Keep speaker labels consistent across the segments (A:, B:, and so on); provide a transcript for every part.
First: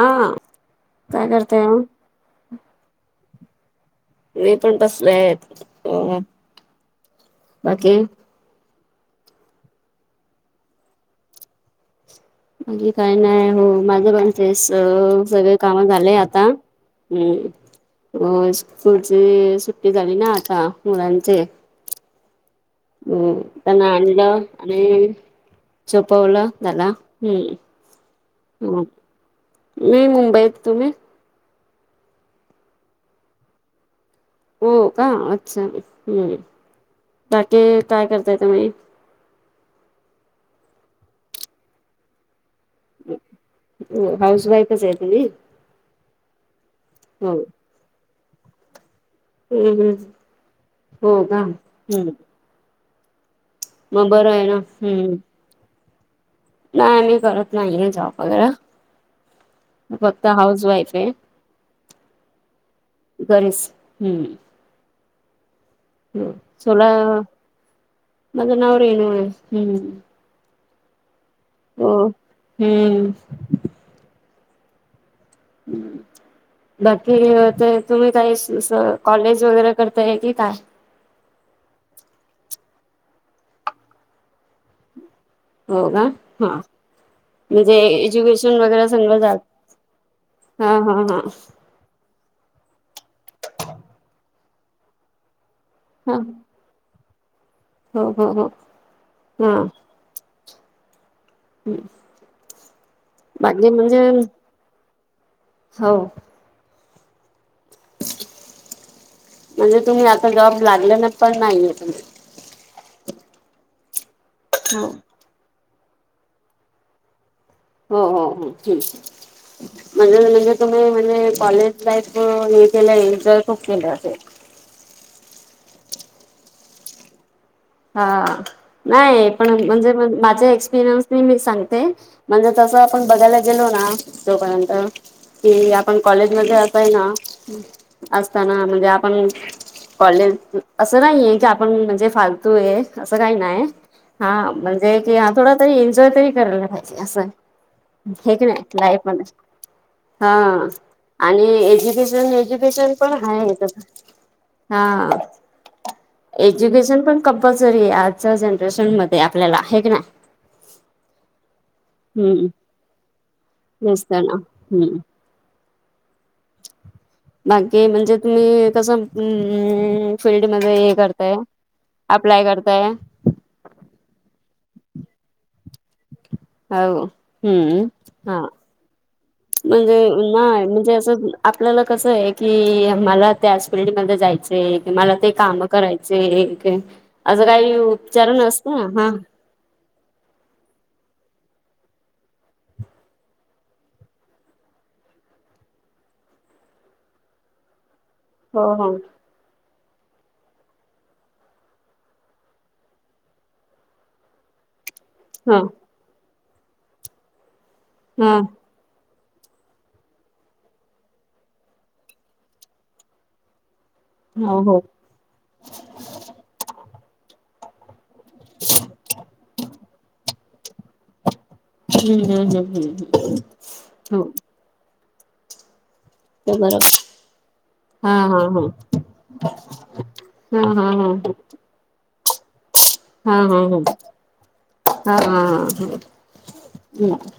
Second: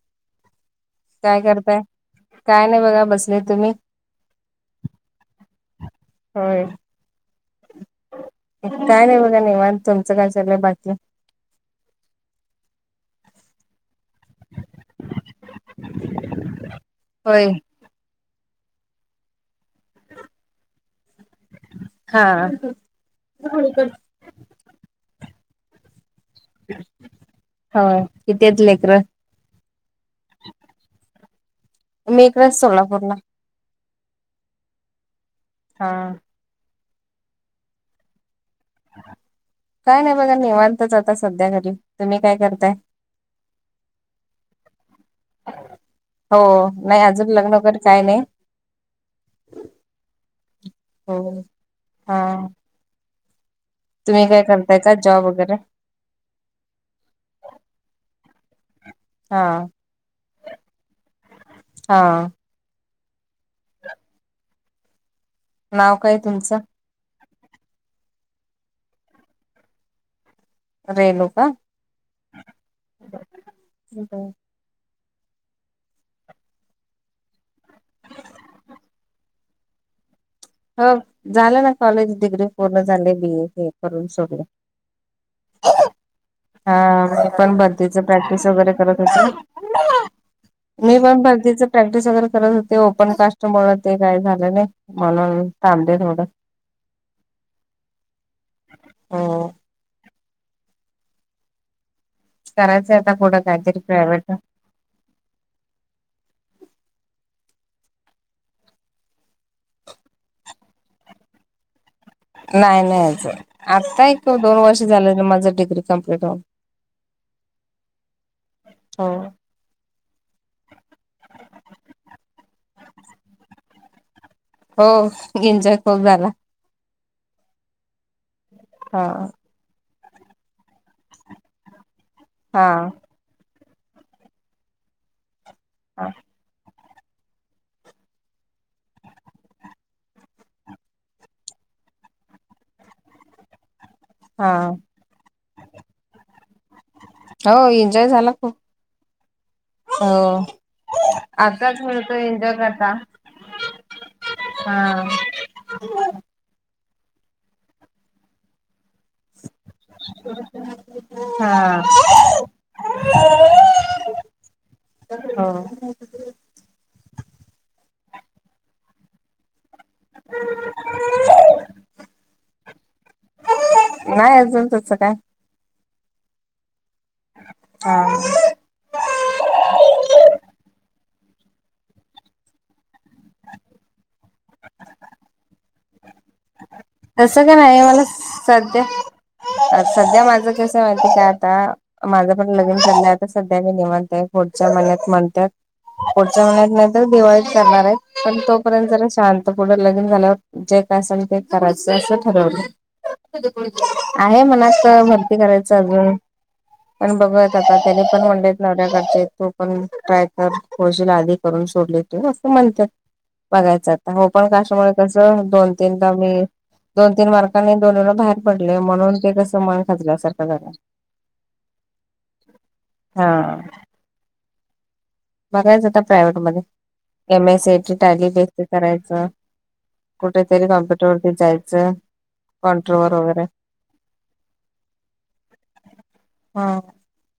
A: आं
B: काय करताय? काय नाही बघा बसले तुम्ही?
A: मी पण बसलेय म,
B: होय.
A: बाकी?
B: काय नाही बघा निवांत, तुमचं काय चाललंय बाकी?
A: माझ काय नाही हो माझ पण ते स सगळे काम झालय आता,
B: होय
A: हम्म हो स्कूलची सुट्टी झाली ना आता मुलांचे
B: हा
A: हम त्यांना आणल आणि झोपवलं त्याला
B: होय किती आहेत
A: हम्म मग
B: लेकरं
A: मी मुंबईत तुम्ही?
B: मी इकडं सोलापूरला
A: हो का अच्छा
B: हा.
A: हम्म बाकी काय करताय तुम्ही?
B: काय नाही बघा निेवांतच आता सध्या घरी, तुम्ही काय करताय?
A: हाऊस वाईफच हायत मी
B: हो नाही अजून लग्नकर काय नाही
A: हम्, हम् हो का हम्म
B: हा
A: मग
B: तुम्ही
A: बरं
B: काय
A: आहे ना
B: करताय काय जॉब वगैरे
A: नाय आम्ही करत नाहीये जॉब वगैरा
B: हा
A: फक्त हाऊस वाईफ हे
B: हा
A: घरीच हम्म.
B: नाव काय
A: हम्
B: तुमचं
A: चला माझं नाव रेणू हाय. हम्म
B: रेणू का?
A: हो, हम्म
B: [unintelligible]
A: [unintelligible] बाकी ते तुम्ही काही असं कॉलेज वगैरे करताय की काय?
B: हो झालं ना कॉलेज डिग्री पूर्ण झालेय बी ए करून सगळं
A: [unintelligible] हो का, हा
B: मी पण
A: म्हणजे
B: भरतीच प्रॅक्टिस
A: एज्युकेशन वगैरे
B: करत
A: संग
B: होते
A: जात हा, हा,
B: मी
A: हा.
B: पण भरतीच प्रॅक्टिस वगैरे करत होते ओपन कास्टमुळ ते काय झालं नाही, म्हणून थांबलय
A: हा
B: थोडं
A: हो, हो, हो,
B: हो
A: हा. हम्म
B: करायचंय आता कुठं काहीतरी प्रायव्हेट!
A: हो, म्हणजे तुम्ही आता जॉब लागलं ना पण नाहीय?
B: नाही नाही अजून आत्ता एक दोन वर्ष
A: हो
B: झाले माझ डिग्री कंप्लीट होउन.
A: हो हो हो ठीक,
B: हो
A: म्हणजे म्हणजे तुम्ही म्हणजे कॉलेज लाईफ हे केलं इंटर खूप केलं असेल.
B: हो एन्जॉय खूप झाला!
A: हा
B: हा
A: नाही पण म्हणजे माझे एक्सपिरियन्सनी मी सांगते? म्हणजे
B: हा
A: तसं आपण बघायला गेलो ना तोपर्यंत कि आपण
B: हा
A: कॉलेजमध्ये आज. पाहिणा, असताना म्हणजे आपण कॉलेज असं नाहीये की आपण म्हणजे फार. तू आहे असं काही नाही! हा म्हणजे की हा थोडा तरी एन्जॉय तरी करायला पाहिजे असं.
B: हो एन्जॉय झाला
A: हे क
B: खूप
A: नाही लाईफ मध्ये!
B: हो
A: हा आणि
B: आताच मिळतो
A: एज्युकेशन
B: एन्जॉय करता
A: एज्युकेशन पण हा आहे तस.
B: हा,
A: एज्युकेशन पण कंपल्सरी आहे आजच्या जनरेशन मध्ये आपल्याला आहे की नाही.
B: हा,
A: हम् नसत ना हम्म!
B: हो,
A: बाकी म्हणजे तुम्ही कसं हम्म 'फीलल्डमध्ये हे करताय. अप्लाय करताय,
B: नाही अजून तस काय.
A: ह हम्म हा, म्हणजे नाही म्हणजे असं आपल्याला कसं आहे की मला त्या अस. ट्रेड मध्ये जायचे मला ते काम करायचे एक, असं
B: तसं काय
A: काही
B: नाही मला
A: उपचारण असतो
B: सध्या
A: ना हा!
B: सध्या माझं कस माहिती काय आता. माझं पण लग्न चाललय आता सध्या मी निवांत पुढच्या महिन्यात म्हणतात. पुढच्या महिन्यात नाही तर दिवाळीत जाणार आहे. पण
A: हो
B: तोपर्यंत
A: हो
B: जरा शांत पुुढे लगीन झाल्यावर जे काय असल ते! करायचं असं ठरवलं आहे मनातत भरती
A: ह
B: करायचं अजून. पण बघत आता त्यानी पण
A: ह
B: म्हणलय नवऱ्याकचा तो पण ट्राय कर थोडीशी आधी करून सोडली की असं म्हणत्यात. बघायचं आता हो पण काशामुळे कसं दोन तीन मी! दोन तीन मार्कांनी दोन वेळेला बाहेर पडले म्हणून ते कसं मन खाजल्यासारख्या झालंय.
A: हम्म हम् हम्म हम्
B: हा
A: हो,
B: बघायचं आता
A: ते
B: प्रायव्हेटमध्ये
A: बरोबर
B: M S C A T
A: हा
B: टाली
A: हा
B: बेस करायचं.
A: हा हा
B: कुठेेतरी
A: हा
B: कम्प्युटर वरती जायचं. कॉन्ट्रोवर वगैरे.
A: हम् हम् हम् हा हम हम हम्
B: हा
A: हम्,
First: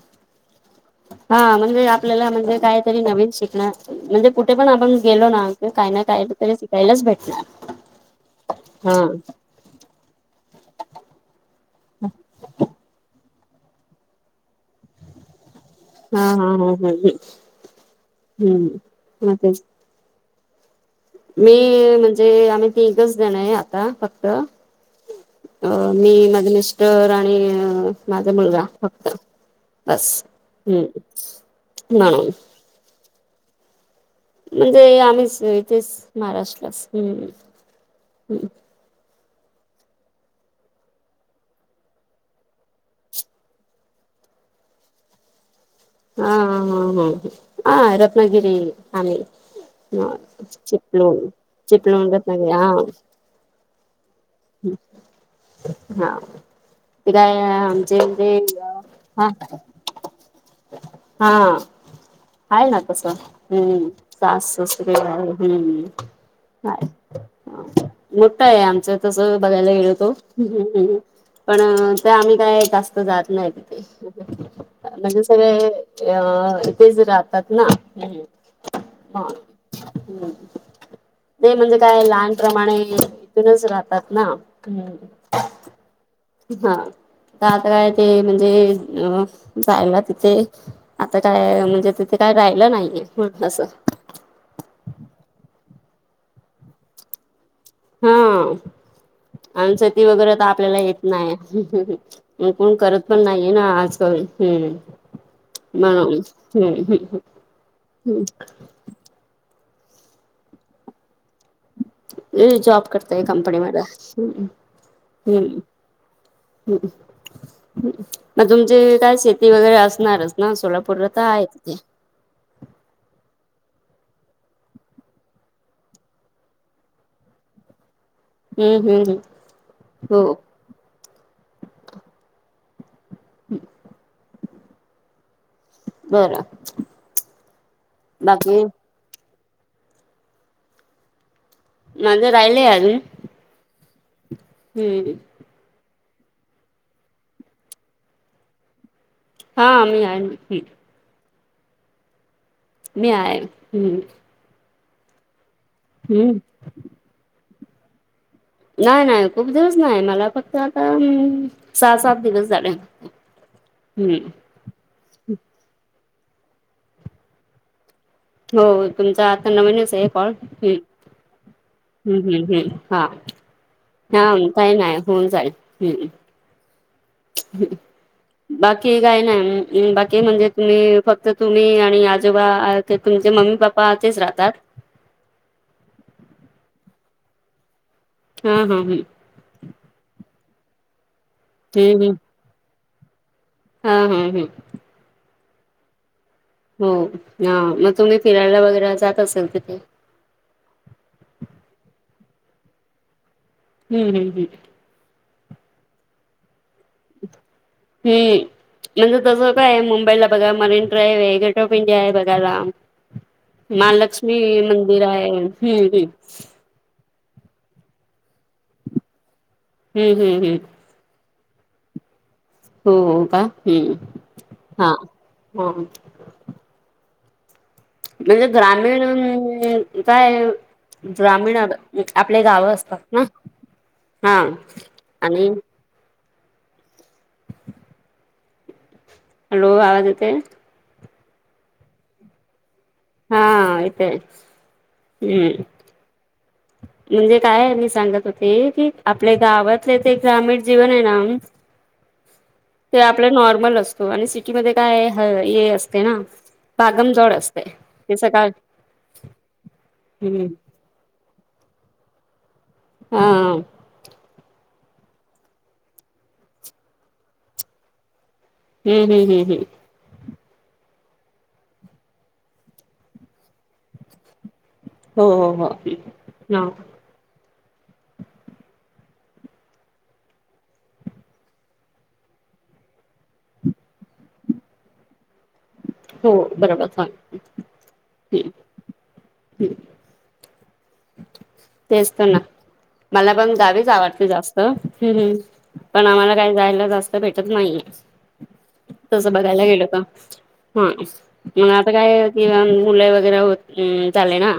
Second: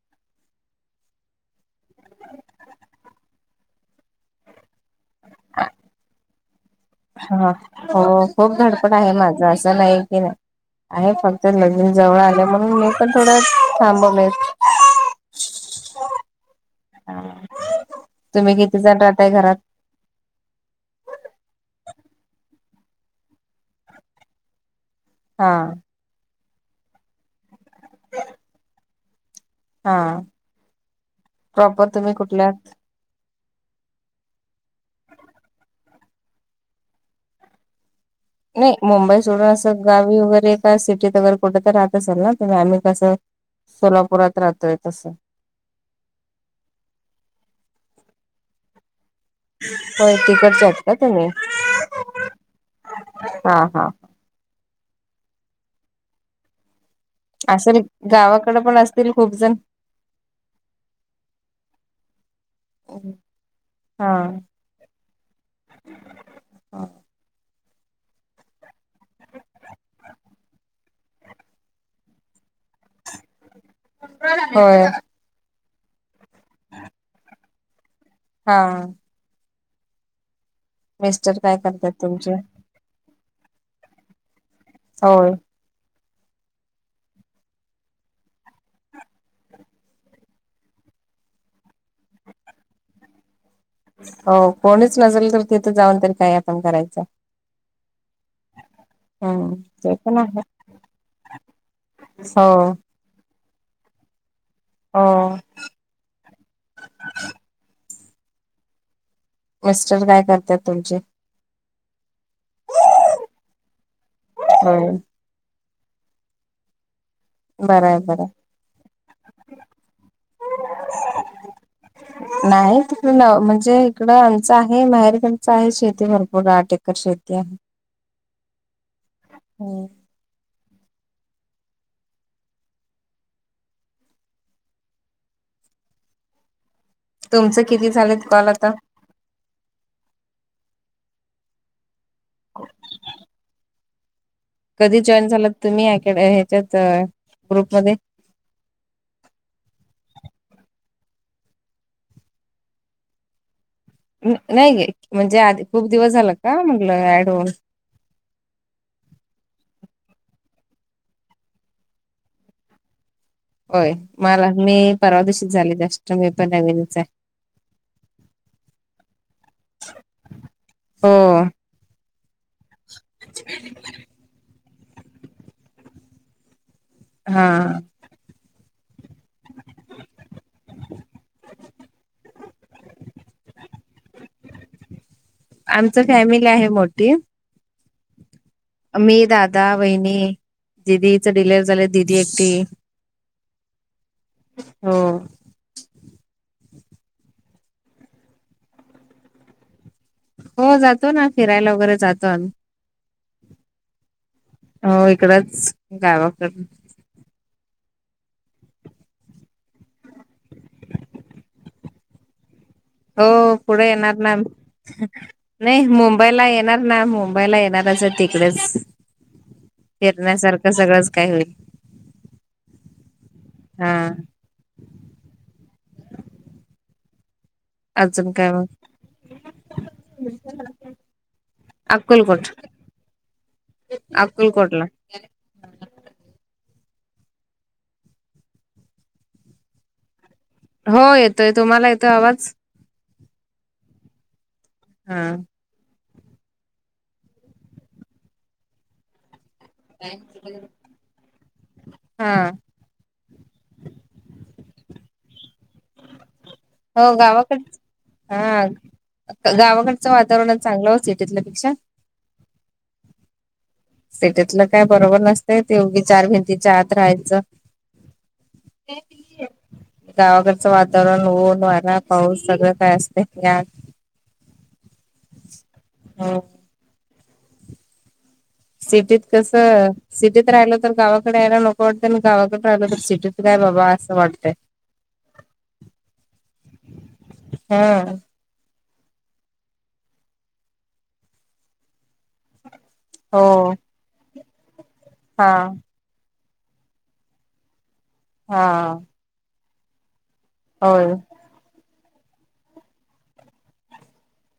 A: हा म्हणजे आपल्याला म्हणजे कायतरी नवीन शिकण म्हणजे कुठे पण आपण. गेलो ना कि काही ना काही तरी शिकायलाच
B: हा
A: भेटणार
B: हो खूप धडपड
A: हा!
B: आहे माझं असं नाही की नाही. आहे फक्त लग्न जवळ आले म्हणून मी पण थोड थांबवले.
A: हा हा हा हम् हम्
B: तुम्ही किती जण राहताय
A: हम्म म.
B: घरात?
A: मी म्हणजे, आम्ही तीघच जणंय, आता फक्त.
B: हा
A: अ मी, माझं मिस्टर आणि माझा मुलगा. फक्त.
B: हा
A: बस. हम्म.
B: प्रॉपर तुम्ही
A: म्हणून.
B: कुठल्यात?
A: म्हणजे आम्हीस, इथेस, महाराष्ट्रास. हम्. हम्.
B: नाही. मुंबई सोडून असं, गावी वगैरे का सिटीत, वगैरे कुठं तर राहत असेल ना तुम्ही? आम्ही कसं सोलापुरात राहतोय. तसं.
A: हा, हा, हा, ह. आ रत्नगिरी. आम्ही. आ
B: होय तिकडचे आहेत का तुम्ही?
A: चिपलून, चिपलूण - रत्नागिरी. हा.
B: हा, हा.
A: हं. हा. ते काय,
B: असेल
A: आमचे इकडे.
B: गावाकडे पण असतील
A: हा.
B: खूप जण
A: हा. आहे ना तसं. हम्म.
B: हा
A: असतंच. [unintelligible] हम्. [unintelligible] मोठाय आमचं, तसं बघायला गेलो तो. हम्, हम्, ह. पण ते आम्ही काय जास्त जात नाही तिथे.
B: होय
A: म्हणजे सगळे अ ईतेेच राहतात ना.
B: हा.
A: हा, ह्.
B: मिस्टर
A: नाही म्हणजे
B: करतात
A: काय,
B: तुमचे?
A: लहानप्रमाणे नच राहतात ना. हम्.
B: होय
A: ह. तर आता काय ते म्हणजे अ जायला तिथे आता काय म्हणजे, तिथे काय राहिलं नाहीये. असं.
B: हो, कोणीच नजल तर, तिथं जाऊन तरी, काय आपण करायचं.
A: हा आ.
B: हम्म
A: अन
B: ते
A: सती
B: पण
A: वगैरे
B: आहे
A: तर आपल्याला येत नाही. [unintelligible]
B: हो
A: अन् कोण करत पण नाहीये ना, आजकल. हम्म,
B: हो
A: म्हणून. हम्म हम्. हम्.
B: मिस्टर काय करत्यात तुमचे?
A: यी जॉब करतय कंपनीमध्ये. हम्.
B: होय
A: हम्म.
B: बरं
A: हम्.
B: आहे बरं आहे
A: मग तुमचे काय? शेती वगैरे असणारच ना. सोलापूरला तर आहेत की.
B: नाही. तिकड न म्हणजे, इकड आमचं आहे. माहेरकडचं आहे, शेती भरपूर आठ एक र शेती आहे.
A: हम्म, हम्म.
B: हम्म
A: हो. ह. बरं.
B: तुमचं किती झालेत कॉल
A: बाकी
B: आता?
A: माझं, राहिलंय अजून.
B: कधी
A: हम्म
B: जॉईन झालात तुम्ही? अकॅड - ह्याच्यात, अ ग्रुपमध्ये.
A: हा मी आन हम्. मी आहे. हम्म.
B: न नाही गे, म्हणजे आधी खूप दिवस झाल
A: हम्म
B: का? म्हनलं ऍड होऊन.
A: नाही- नाही. खूप दिवस नाही, मला फक्त आता सहा - सात दिवस झाले.
B: होय.
A: हम्म
B: मला मी परवा दिशीचं झाले. जस्ट, मी पण नवीनचाय.
A: हो तुमचा आता नवीनचय कॉल. हम्म.
B: हो
A: हम्म, हम्म, हम्म. हा, हा. काही नाही होऊन जाईल. हम्म.
B: हा.
A: बाकी काय नाही बाकी म्हणजे तुम्ही फक्त तुम्ही आणि आजोबा तुमचे मम्मी पप्पा इथेच राहतात.
B: आमच फॅमिली आहे मोठी.
A: हा हा हम्म
B: मी दादा, वहिणी दिदीच डिलेवरी झालं
A: हम्म हम्म
B: दीदी येती.
A: हा हा हम्म.
B: हो.
A: हो हा मग तुम्ही फिरायला वगैरे जात असेल तिथे.
B: हो जातो ना फिरायला वगैरे जातो आम्ही.
A: हम्म हम्म हम्म.
B: हो इकडच गावाकड ‌.
A: हम्म‌. म्हणजे तसं काय मुंबईला बघा मरीन ड्राईव्ह आहे, गेटवे ऑफ इंडिया आहे बघायला.
B: हो पुढे येणार ना
A: महालक्ष्मी मंदिर आहे.
B: नाही
A: हम्म हम्म.
B: मुंबईला येणार ना मुं बघायला येणार अस तिकडच
A: हम्म हम्म हम्म.
B: फिरण्यासारखं सगळंच काय होईल.
A: हो हो का
B: हा
A: हम्म हा हो.
B: अजून
A: म्हणजे
B: काय मग
A: ग्रामीण अं काय? ग्रामीण आब आपली
B: अक्कलकोट
A: गाव असतात ना. हा.
B: अक्कलकोटला.
A: आणि हॅलो आवाज येतोय.
B: हो येतोय तुम्हाला येतोय आवाज.
A: हा येतोय
B: हा
A: हम्म. म्हणजे काय आहे मी सांगत होते की, आपल्या गावात ते ते ग्रामीण जीवन आहे ना
B: हा
A: तेव्हा आपलं नॉर्मल असतो आणि सिटीमध्ये काय आहे, हे असते ना
B: हो
A: भागमजोड असते
B: गावाकडच
A: ते सकाळ
B: हा गावाकडचं
A: हम्म
B: वातावरणचं चांगलं असतं वो सिटीपेक्षा.
A: हा.
B: सिटीतलं काय बरोबर नसतंय, ते उगीचं चार भिंतीच्या आत राहायचं
A: हम्म हम्म हम्म हम्म.
B: गावाकरचं वातावरण ऊन, वारा पाऊस सगळं काय असतय या-
A: हो हो हो
B: हो
A: ना.
B: सिटीत कसं सिटीत राहिलो तर गावाकडे यायला नको वाटतंय, आणि गावाकडे राहिलो तर सिटीत काय बाबा असं वाटतंय.
A: हो बरोबर चालतंय हम्म. तेच तर ना मला
B: हो
A: पण गावीचं जाऊ वाटते जास्त
B: हा
A: पण आम्हाला काय जायला जास्त भेटत नाहीये.
B: हा.
A: तस बघायला गेल का हम्म?
B: होय
A: मग आता काय कि मुलं वगैरे होत चाले ना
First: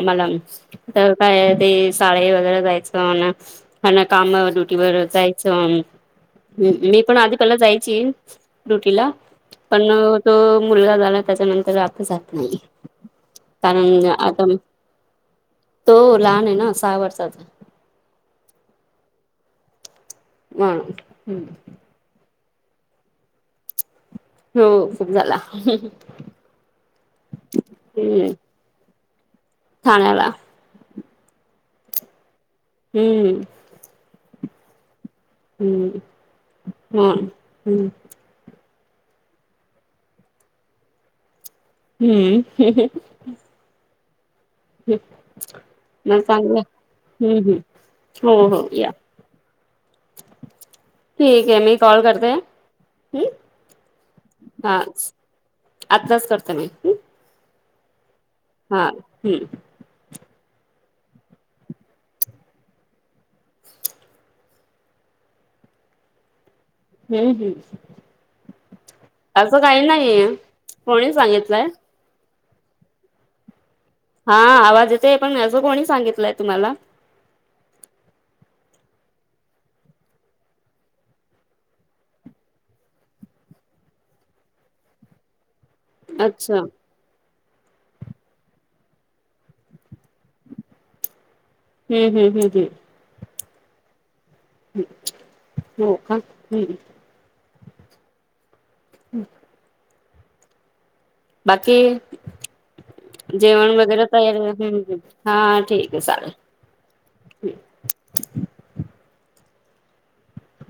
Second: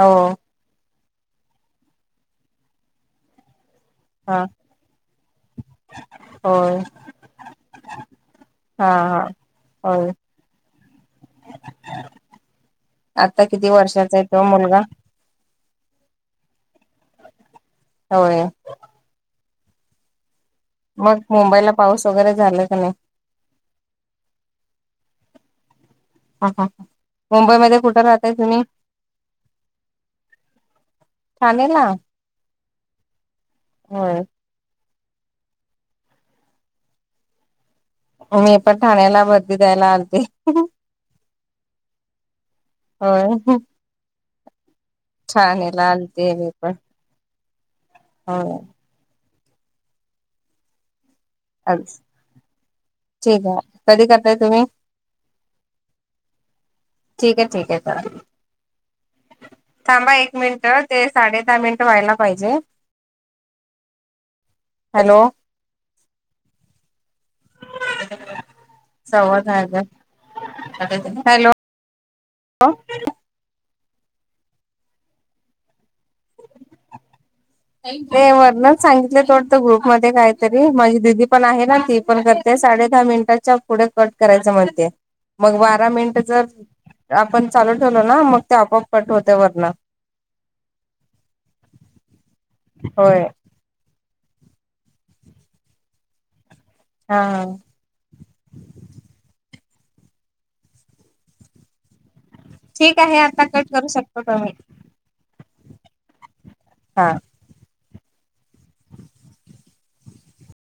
B: हो
A: तर काय ते शाळेत वगैरे जायचं म्हणा. आणि काम
B: हा
A: ड्युटी वर जायचं
B: होय
A: मी पण आधी पहीला जायची
B: हा
A: ड्युटीला
B: हा
A: पण
B: होय
A: तो मुलगा झाला त्याच्यानंतर आता जात नाही.
B: आता किती
A: कारण
B: वर्षाचा आहे तो
A: आता
B: मुलगा?
A: तो लहांन आहे नां सहा वर्षचा आहे.
B: होयं. मंग
A: म्हणून
B: मुंबईलां पाऊस वगैरें झालां कां नाहीं?
A: हो खूंप झालां.
B: हां हां मुंबईमध्यें कुठे राहताय तुम्हीं?
A: ठाण्यांला.
B: ठाणेलां.
A: हम्मं
B: होयं.
A: हम्मं हम्मं हम्मं.
B: मी पणं ठाण्यांला वर्दी द्यायला आलती.
A: हम्मं हं हं
B: होयं होयं
A: मं
B: आलते मी
A: चांगलं
B: पण
A: हम्मं हम्मं हो
B: होय
A: हो यां. ठीक आहे मी कॉल करते हंम
B: ठीक आहे कधी करताय तुम्ही
A: हां. आत्ताचं करते मी.
B: ठीक आहे ठीक आहे करां.
A: हां हम्मं
B: थांबा एक मिनिटं ते साडे दहा मिनिटं व्हांयला पाहिजे. हॅलो
A: हम्मं हम्मं
B: संवाद
A: असं कांहीं नाहींय. कोणी सांगितलंय?
B: हो
A: हां आवांज येतोय. पणं असं कोणी सांगितलंय तुम्हांला?
B: ते वरणचं सांगितले तोंडांत ग्रुप मध्यें कांहींतरी माझी दिदी पणं आहे नां ती. पणं करते साडे दहा मिनिटांच्या पुढे कंट करायचं म्हणते. मंग बारा मिनिटं
A: अच्छा
B: जरं आपणं चालूं ठेवलो नां मंंग ते आपोआप कंट होत्यां वर्ण.
A: हम्मं हम्मं हम्मं हम्मं
B: होयं
A: हो कां हम्मं हम्मं
B: हां हां
A: हम्मं बाकी
B: ठीक आहे आता कट
A: जेवणं
B: करू
A: वगैरें
B: शकतो
A: तयार
B: तुम्ही.
A: हम्मं. हां ठीक आहे सारं
B: हां